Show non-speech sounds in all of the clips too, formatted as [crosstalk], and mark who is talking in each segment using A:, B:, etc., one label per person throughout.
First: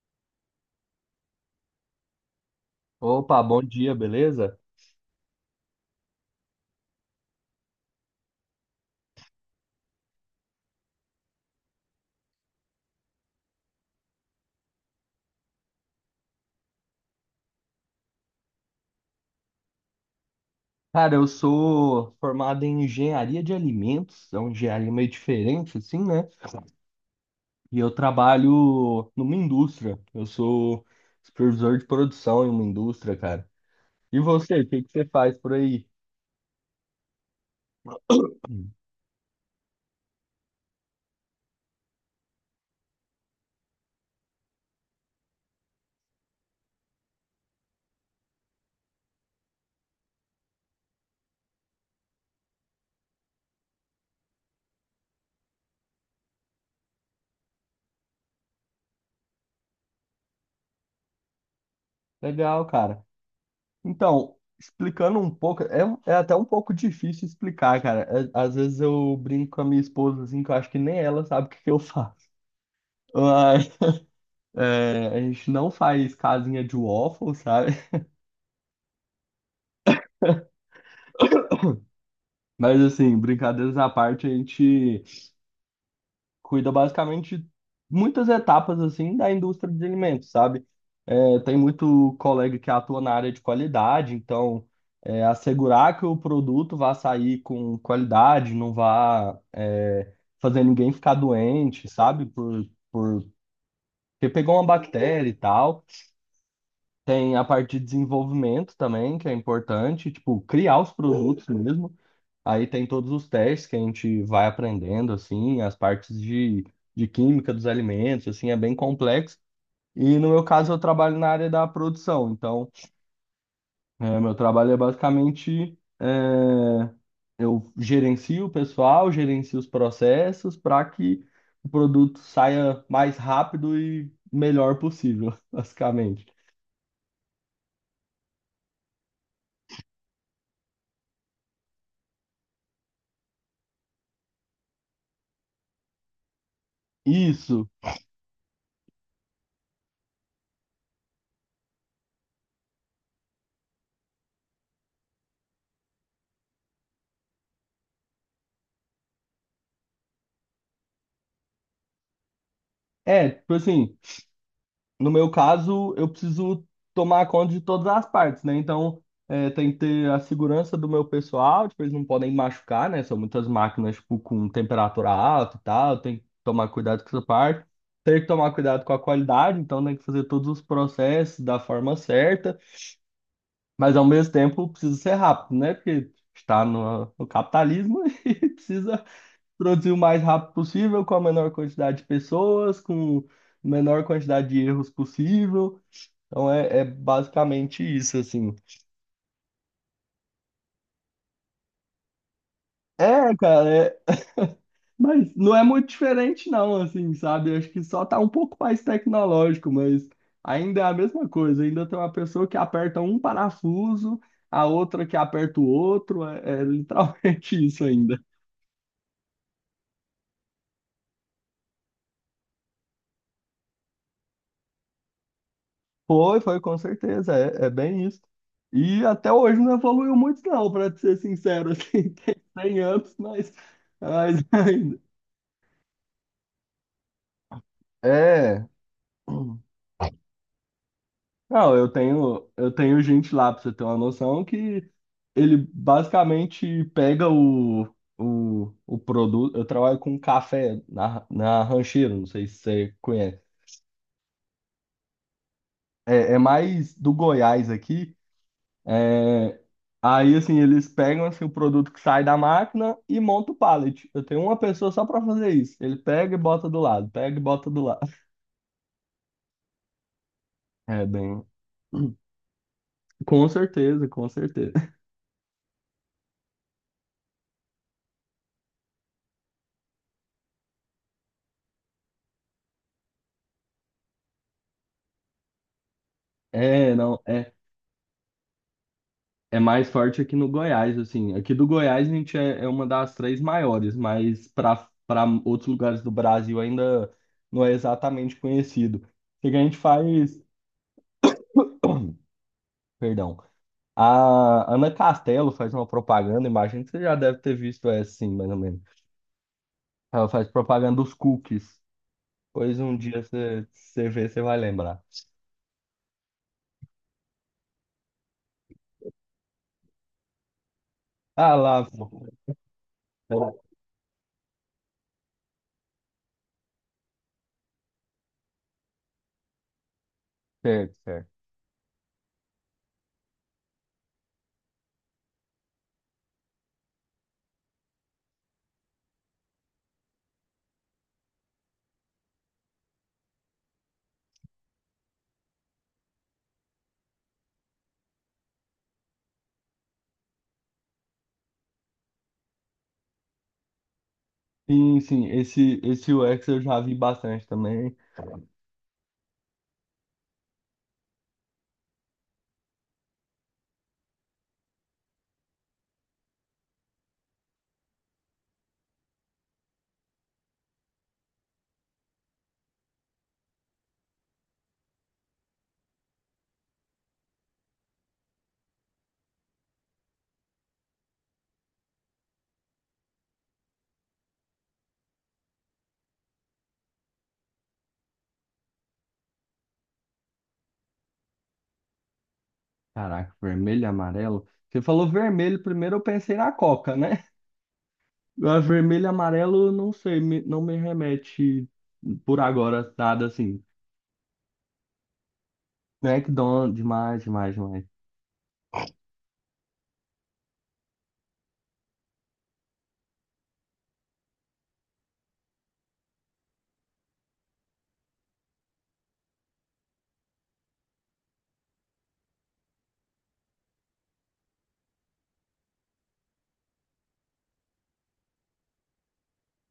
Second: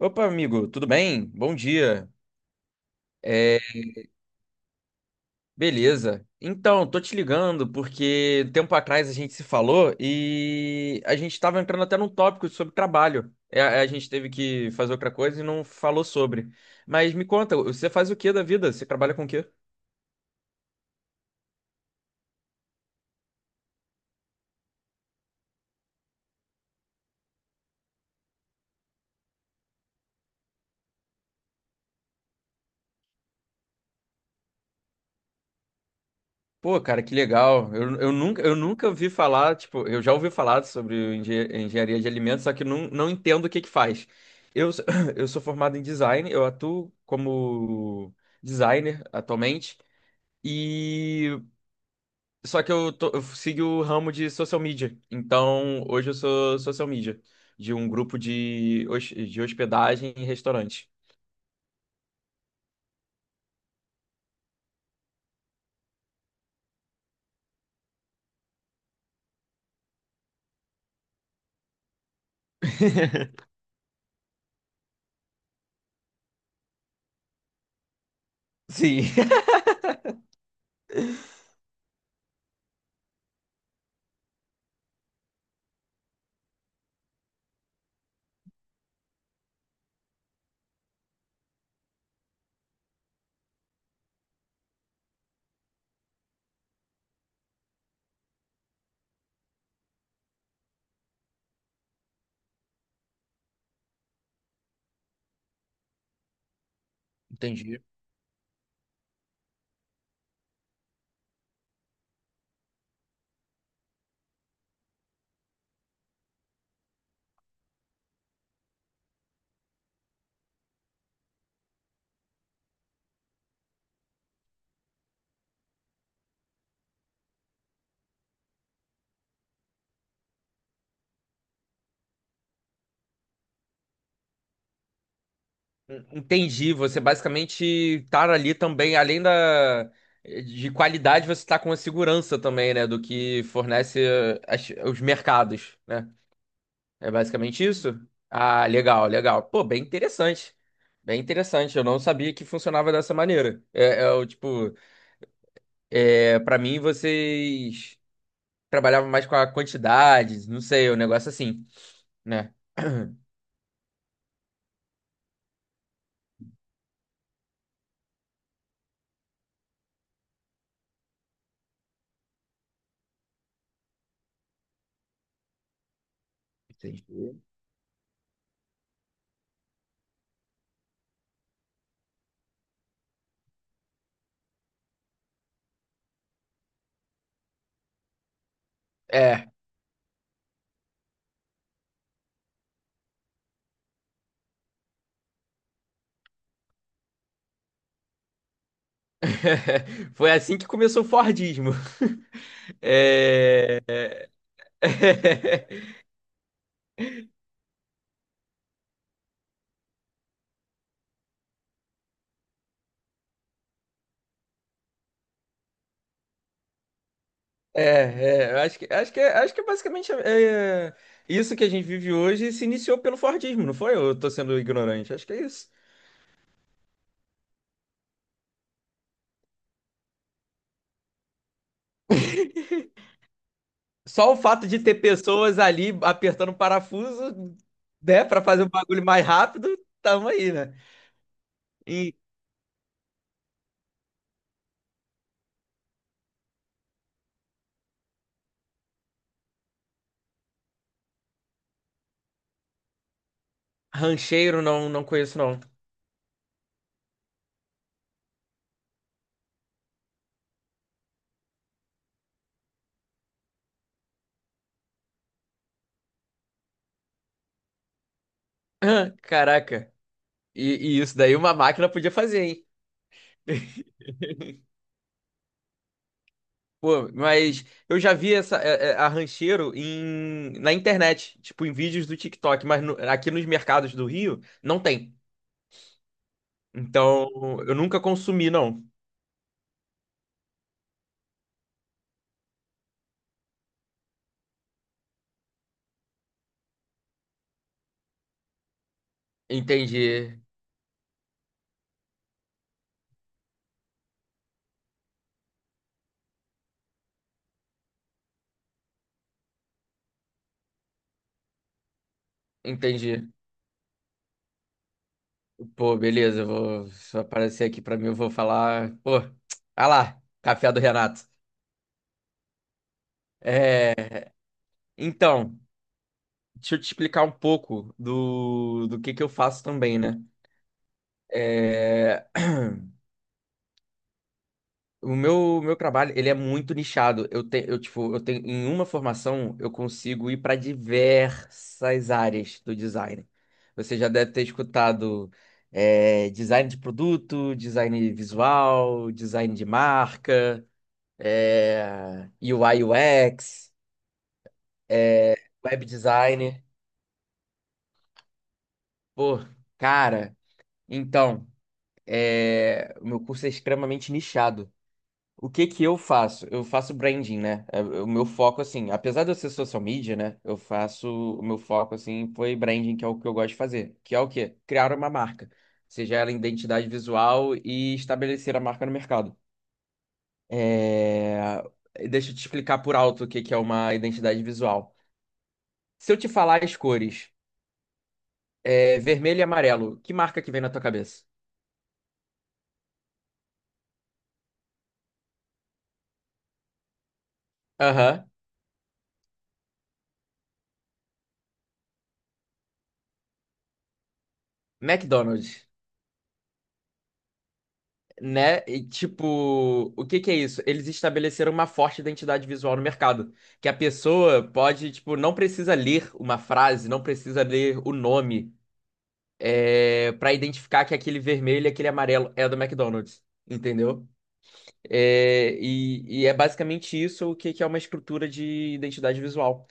A: Opa, amigo, tudo bem? Bom dia.
B: Opa,
A: É,
B: bom dia, beleza?
A: Beleza. Então, tô te ligando porque um tempo atrás a gente se falou e a gente estava entrando até num tópico sobre trabalho. A gente teve que fazer outra coisa e não falou sobre. Mas me conta, você faz o que da vida? Você trabalha com o quê?
B: Cara, eu sou formado em engenharia de alimentos, é uma engenharia meio diferente, assim, né? E eu trabalho numa indústria. Eu sou supervisor de produção em uma indústria, cara. E você, o que que você faz por aí?
A: Pô, cara, que legal. Eu nunca ouvi falar, tipo, eu já ouvi falar sobre engenharia de alimentos, só que não entendo o que que faz. Eu, sou- [coughs] [clears throat] eu sou formado em design, eu atuo como designer atualmente, e só que eu, tô, eu sigo o ramo de social media. Então, hoje eu sou social media de um grupo de hospedagem e restaurante.
B: Legal, cara. Então, explicando um pouco, é até um pouco difícil explicar, cara. É- Às vezes eu brinco com a minha esposa, assim, que eu acho que nem ela sabe o que que eu faço. [laughs]
A: [laughs]
B: Mas, é, a gente não faz casinha de waffle, sabe?
A: Sim. [laughs]
B: Mas assim, brincadeiras à parte, a gente cuida basicamente de muitas etapas assim da indústria de alimentos, sabe? É, tem muito colega que atua na área de qualidade, então é, assegurar que o produto vá sair com qualidade, não vá fazer ninguém ficar doente, sabe? Por... Porque pegou uma bactéria e tal. Tem a parte
A: Entendi.
B: de desenvolvimento também, que é importante, tipo, criar os produtos mesmo. Aí tem todos os testes que a gente vai aprendendo, assim, as partes de química dos alimentos, assim, é bem complexo. E no meu caso, eu trabalho na área da produção. Então, é, meu trabalho é basicamente, é, eu gerencio o pessoal, gerencio os processos para que o produto saia mais rápido e melhor possível, [laughs] basicamente.
A: Entendi, você basicamente estar ali também, além da de qualidade, você está com a segurança também, né, do que fornece os mercados, né? É basicamente
B: Isso.
A: isso? Ah, legal, legal. Pô, bem interessante. Bem interessante, eu não sabia que funcionava dessa maneira. Para mim vocês trabalhavam mais com a quantidade, não sei, o negócio assim, né? [clears throat]
B: É, tipo assim. No meu caso, eu preciso tomar conta de todas as partes, né? Então, é, tem que ter a segurança do meu pessoal, tipo, eles não podem machucar, né? São muitas máquinas, tipo, com temperatura alta e tal, tem que tomar cuidado com essa
A: Entendi.
B: parte. Tem que tomar cuidado com a qualidade, então tem que fazer todos os processos da forma certa, mas ao mesmo tempo precisa ser rápido, né? Porque está no capitalismo [laughs] e precisa
A: É.
B: produzir o mais rápido possível, com a menor quantidade de pessoas, com a menor quantidade de erros possível. Então é, é basicamente isso, assim.
A: [laughs] Foi assim que começou o Fordismo. [laughs]
B: É, cara,
A: É...
B: mas não é muito
A: [laughs]
B: diferente, não, assim, sabe? Acho que só tá um pouco mais tecnológico, mas ainda é a mesma coisa. Ainda tem uma pessoa que aperta um parafuso, a outra que aperta o outro. É, é literalmente [laughs]
A: É,
B: isso ainda.
A: é, eu acho que, acho que, acho que é basicamente isso que a gente vive hoje se iniciou pelo Fordismo, não foi? Eu tô sendo ignorante, acho que é isso.
B: Foi, foi, com certeza. É, é bem isso. E até hoje não evoluiu muito, não, pra te ser sincero, assim, [laughs] tem 100 anos,
A: Só o
B: mas [laughs]
A: fato de ter
B: ainda.
A: pessoas ali apertando o parafuso, né, para fazer
B: É.
A: o bagulho mais rápido, tamo aí, né?
B: Não, eu
A: E
B: tenho, eu tenho gente lá, pra você ter uma noção, que ele basicamente pega o produto. Eu trabalho com café na Rancheiro, não sei se você conhece.
A: rancheiro não conheço, não. [laughs]
B: É, é mais do Goiás aqui. É, aí, assim, eles pegam assim, o produto que sai da máquina e monta o pallet. Eu tenho uma pessoa só pra fazer isso. Ele pega e bota do lado, pega e bota do lado.
A: Ah, caraca, e
B: É
A: isso daí
B: bem.
A: uma máquina podia
B: [clears throat]
A: fazer, hein?
B: Com certeza, com
A: [laughs]
B: certeza.
A: Pô, mas eu já vi a rancheiro na internet, tipo em vídeos do TikTok, mas aqui nos mercados do Rio não tem.
B: É, não.
A: Então
B: É,
A: eu nunca consumi, não.
B: é mais forte aqui no Goiás, assim. Aqui do Goiás a gente é, é uma das três maiores, mas para outros lugares do Brasil ainda não é exatamente conhecido. O que que a gente faz,
A: Entendi,
B: perdão, a Ana Castelo faz uma propaganda, imagino que você já deve ter visto essa, sim, mais ou menos. Ela faz propaganda dos cookies. Pois um dia
A: entendi.
B: você vê, você vai lembrar.
A: Pô, beleza, eu vou se aparecer aqui pra mim, eu vou falar. Pô, ah lá, café do Renato.
B: Ah lá,
A: É, então, deixa eu te explicar um pouco do que eu faço também, né?
B: certo, certo.
A: É, O meu trabalho, ele é muito nichado. Eu tenho, em uma formação, eu consigo ir para diversas áreas do design. Você já deve ter escutado, design de produto, design visual, design de marca, UI UX,
B: Sim, sim,
A: é,
B: esse,
A: web
B: esse UX eu
A: design.
B: já vi bastante também.
A: Pô, cara, então, o meu curso é extremamente nichado. O que que eu faço? Eu faço branding, né? É, o meu foco, assim, apesar de eu ser social media, né? O meu foco, assim, foi branding, que é o que eu gosto de fazer. Que é o quê? Criar uma marca. Seja ela identidade visual e estabelecer a marca no mercado. É... Deixa eu te explicar por alto o que que é uma identidade visual. Se eu te falar as cores, vermelho e amarelo, que marca que vem na tua cabeça?
B: Caraca, vermelho e amarelo. Você falou vermelho primeiro, eu pensei na Coca, né?
A: Aham.
B: Agora, vermelho e amarelo, não sei, não me remete por agora nada assim.
A: McDonald's,
B: McDonald's, demais, demais, demais.
A: né? E tipo, o que que é isso? Eles estabeleceram uma forte identidade visual no mercado, que a pessoa pode, tipo, não precisa ler uma frase, não precisa ler o nome, para identificar que aquele vermelho e aquele amarelo é do McDonald's, entendeu? E é basicamente isso o que que é uma estrutura de identidade visual,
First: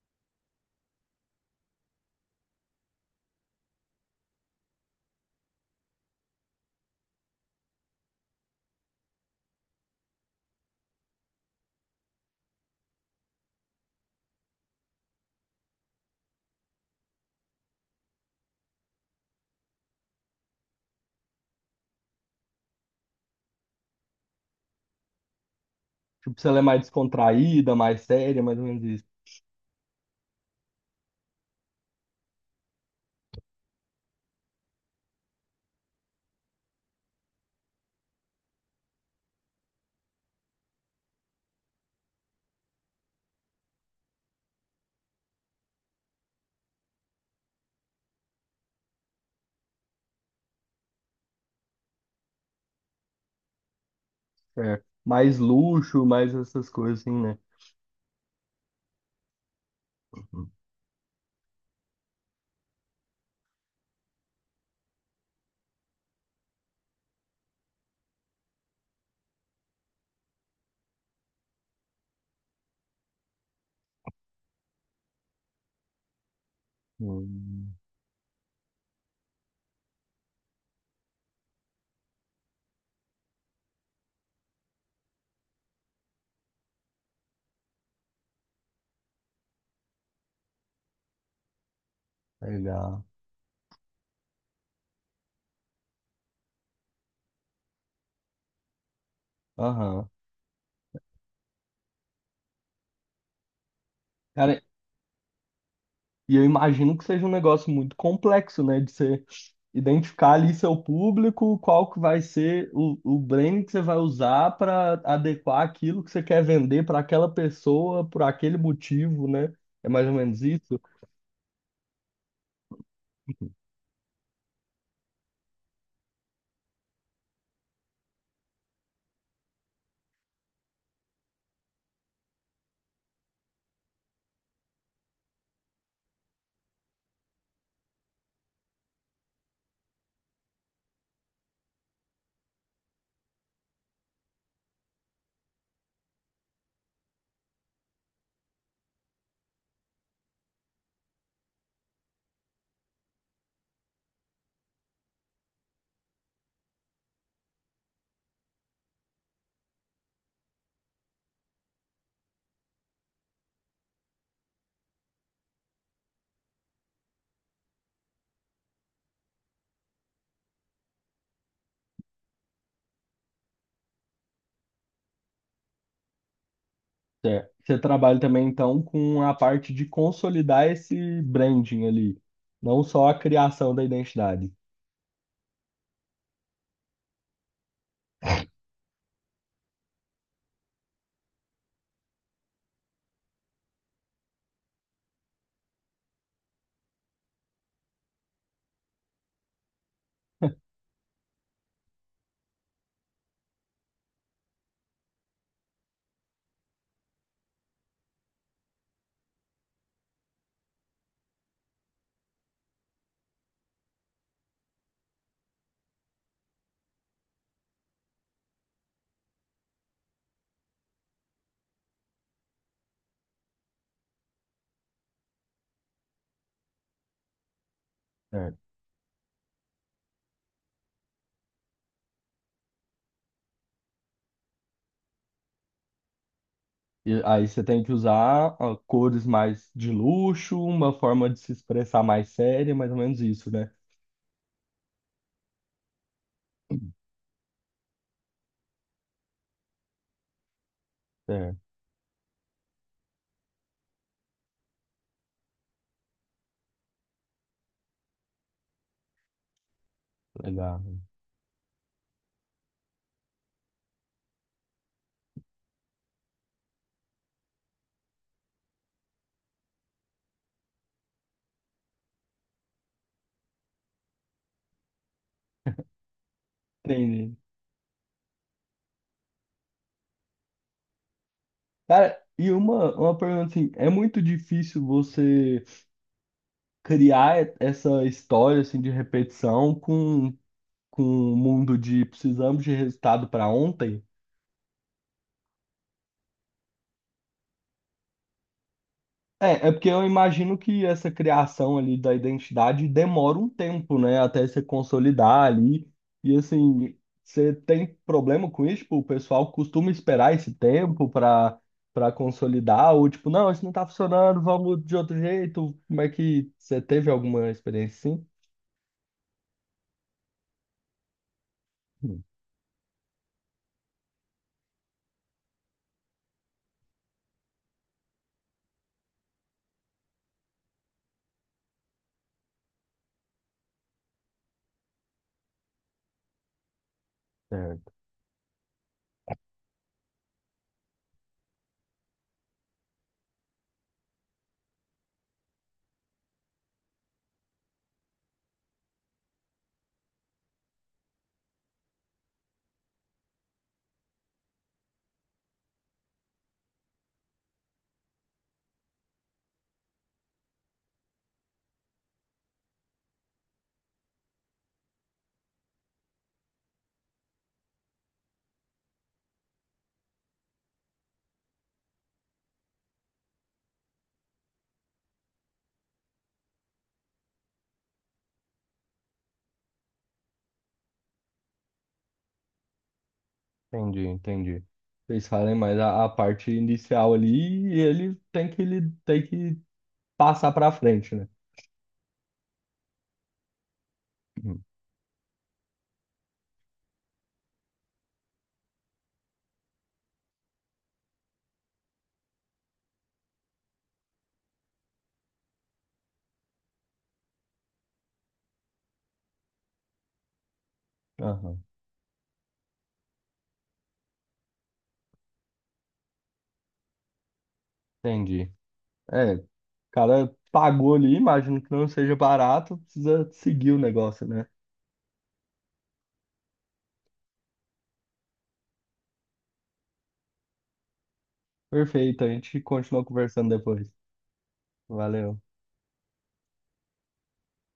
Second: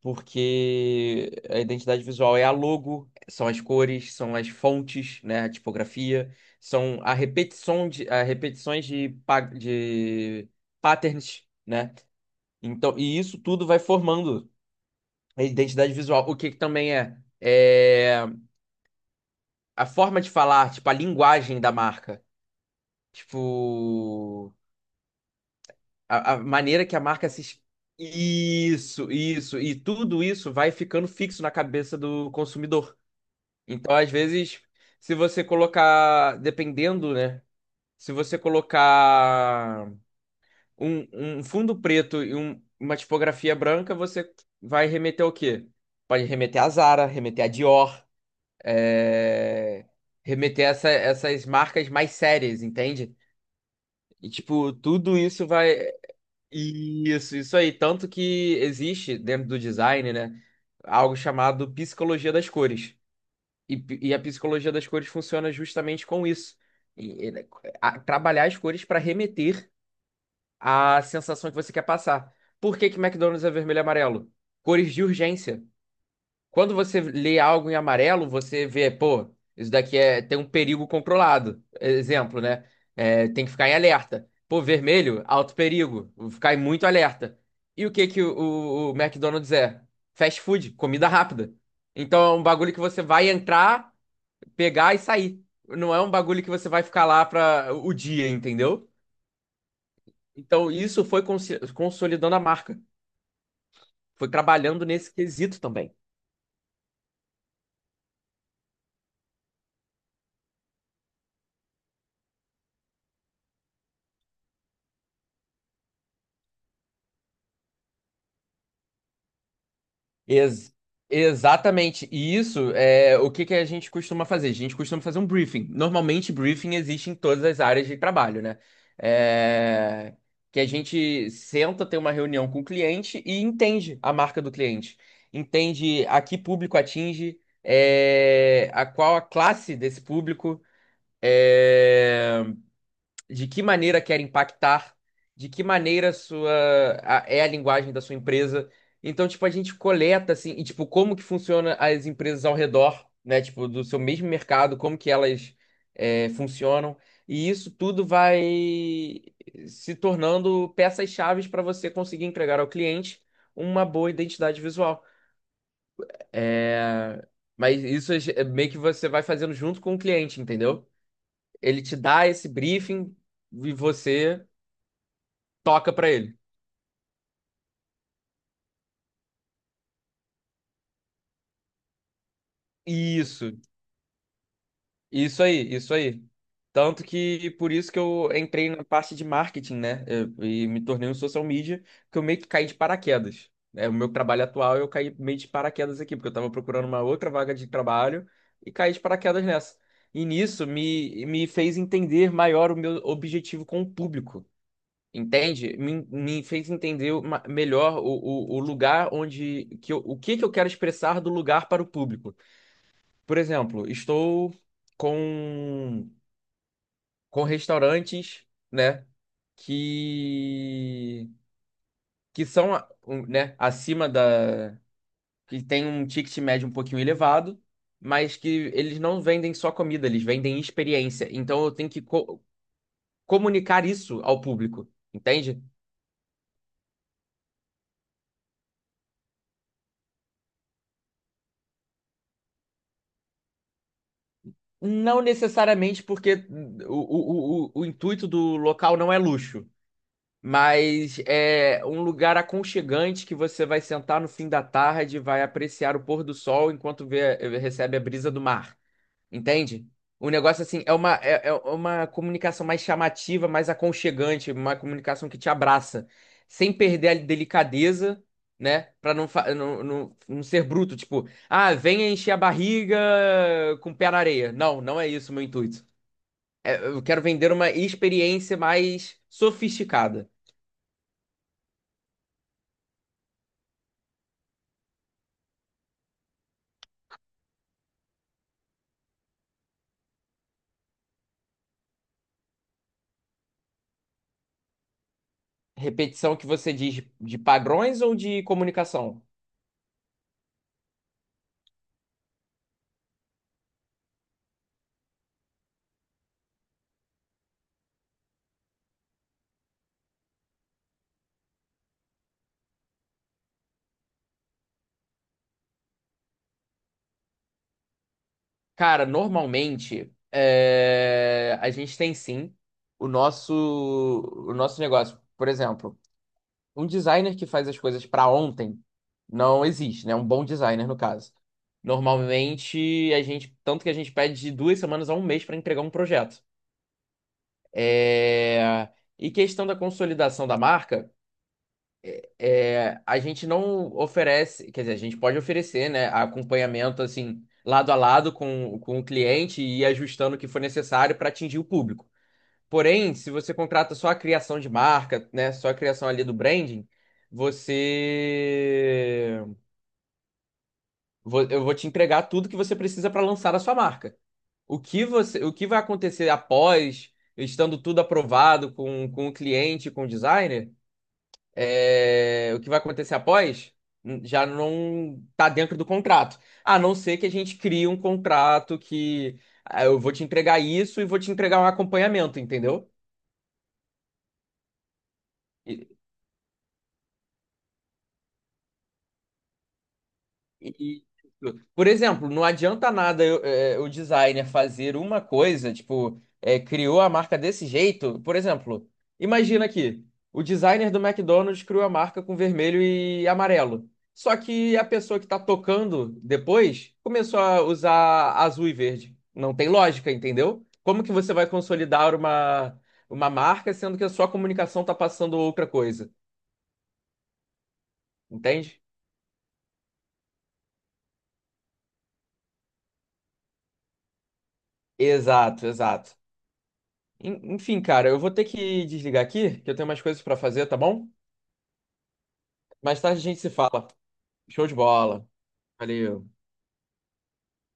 A: porque a identidade visual é a logo, são as cores, são as fontes, né, a tipografia, são a repetições de patterns, né? Então, e isso tudo vai formando a identidade visual. O que que também é? É a forma de falar, tipo, a linguagem da marca. Tipo, a
B: Tipo, se ela é mais
A: maneira que a marca se...
B: descontraída, mais séria, mais ou menos isso.
A: Isso, isso. E tudo isso vai ficando fixo na cabeça do consumidor. Então, às vezes, se você colocar, dependendo, né? Se você colocar um fundo preto e uma tipografia branca, você vai remeter ao quê? Pode remeter à Zara, remeter à Dior, é, remeter a essas marcas mais sérias, entende? E, tipo,
B: É.
A: tudo
B: Mais
A: isso vai.
B: luxo, mais essas coisas assim,
A: Isso,
B: né?
A: isso aí. Tanto que existe dentro do design, né?
B: Uhum.
A: Algo chamado psicologia das cores. E a psicologia das cores funciona justamente com isso. E- e- né, Trabalhar as cores para remeter à sensação que você quer passar. Por que que McDonald's é vermelho e amarelo? Cores de urgência. Quando você lê algo
B: Hum,
A: em amarelo, você vê, pô, isso daqui é, tem um perigo controlado. Exemplo, né? É, tem que ficar em alerta. Pô, vermelho, alto perigo. Vou ficar em muito alerta. E o que que o McDonald's é? Fast food, comida rápida. Então é um bagulho que você
B: legal.
A: vai entrar, pegar e sair. Não é um bagulho que você vai ficar lá para o dia, entendeu?
B: Aham.
A: Então isso foi consolidando a marca. Foi
B: Cara,
A: trabalhando nesse quesito também.
B: e eu imagino que seja um negócio muito complexo, né? De você identificar ali seu público, qual que vai ser o branding que você vai usar para adequar aquilo que você quer vender para aquela pessoa, por aquele motivo, né? É mais ou menos
A: Ex-
B: isso.
A: Exatamente. E isso é o que que a gente costuma fazer? A gente costuma fazer um briefing. Normalmente, briefing existe em todas as áreas de trabalho, né? É, Que a gente senta, tem uma reunião com o cliente e entende a marca do cliente. Entende a que público atinge, a qual a classe desse público, é, de que maneira quer impactar, de que maneira é a linguagem da sua empresa. Então, tipo, a gente coleta assim, e tipo, como que funciona as empresas ao redor, né? Tipo, do seu mesmo mercado, como que elas funcionam. E isso tudo vai se tornando peças-chaves para você conseguir entregar ao cliente uma boa identidade visual. É, Mas isso é meio que você vai fazendo junto com o cliente, entendeu? Ele te dá esse briefing e você toca pra ele.
B: É. Você trabalha também, então, com a parte de consolidar esse branding ali, não só a
A: Isso,
B: criação da identidade.
A: isso aí, isso aí. Tanto que por isso que eu entrei na parte de marketing, né? E me tornei um social media, que eu meio que caí de paraquedas. É, o meu trabalho atual, eu caí meio de paraquedas aqui, porque eu tava procurando uma outra vaga de trabalho e caí de paraquedas nessa. E nisso me fez entender maior o meu objetivo com o público. Entende? Me fez entender melhor o lugar onde o que que eu quero expressar do lugar para o público. Por exemplo, estou com restaurantes, né, que que são, a- um, né, acima da que tem um ticket médio um pouquinho elevado, mas que
B: É.
A: eles não vendem só comida, eles vendem experiência. Então eu tenho que comunicar isso ao público, entende?
B: E aí você tem que usar ó, cores mais de luxo, uma forma de se expressar mais séria, mais ou menos isso, né?
A: Não necessariamente porque o intuito do local não é luxo, mas
B: Certo,
A: é um lugar aconchegante que você vai sentar no fim da tarde, vai apreciar o pôr do sol enquanto recebe a brisa do mar. Entende? O negócio,
B: legal.
A: assim, é é uma comunicação mais chamativa, mais aconchegante, uma comunicação que te abraça, sem perder a delicadeza, né? Pra não ser bruto, tipo, ah, venha encher a barriga com o pé na areia. Não, não é isso o meu intuito. É, eu quero
B: Entendi.
A: vender uma experiência mais sofisticada.
B: Cara, e uma pergunta assim, é muito difícil você criar essa história assim de repetição com o mundo de precisamos de resultado para ontem?
A: Repetição que você diz de padrões ou de comunicação?
B: É, é porque eu imagino que essa criação ali da identidade demora um tempo, né? Até se consolidar ali. E assim, você tem problema com isso? Tipo, o pessoal costuma esperar esse tempo para consolidar? Ou tipo, não, isso não tá funcionando, vamos de outro jeito? Como é que você teve alguma experiência assim?
A: Cara, normalmente a gente tem
B: Hum,
A: sim o nosso o nosso negócio. Por exemplo, um designer que faz as coisas para ontem não existe, né? Um bom designer no caso. Normalmente a gente tanto que a gente pede de duas semanas a um mês para entregar um projeto.
B: é,
A: É, E questão da consolidação da marca, a gente não oferece, quer dizer, a gente pode oferecer, né, acompanhamento assim, lado a lado com o cliente, e ir ajustando o que for necessário para atingir o público. Porém, se você contrata só a criação de marca, né, só a criação ali do branding, você eu vou te entregar tudo que você precisa para lançar a sua marca. O que vai acontecer após, estando tudo aprovado com o cliente, com o designer? É, o que vai acontecer após, já não tá dentro do contrato. A não ser que a gente crie um contrato que, ah, eu vou te entregar isso e vou te entregar um acompanhamento, entendeu?
B: entendi, entendi. Vocês falem mais a parte inicial ali e ele tem que passar para
A: E,
B: frente, né?
A: por exemplo, não adianta nada o designer
B: Hum,
A: fazer uma coisa, tipo, é, criou a marca desse jeito. Por exemplo, imagina aqui, o designer do McDonald's criou a marca com vermelho e amarelo. Só que a pessoa que tá tocando depois começou a usar azul e verde. Não tem lógica, entendeu? Como que você vai
B: aham,
A: consolidar uma marca sendo que a sua comunicação tá passando outra coisa?
B: entendi.
A: Entende?
B: É, cara pagou ali, imagino que não seja barato, precisa seguir o negócio, né?
A: Exato, exato. Enfim, cara, eu vou ter que desligar aqui, que eu tenho umas coisas pra fazer, tá bom?
B: Perfeito, a gente
A: Mais
B: continua
A: tarde a gente
B: conversando
A: se fala.
B: depois.
A: Show de bola.
B: Valeu.
A: Valeu.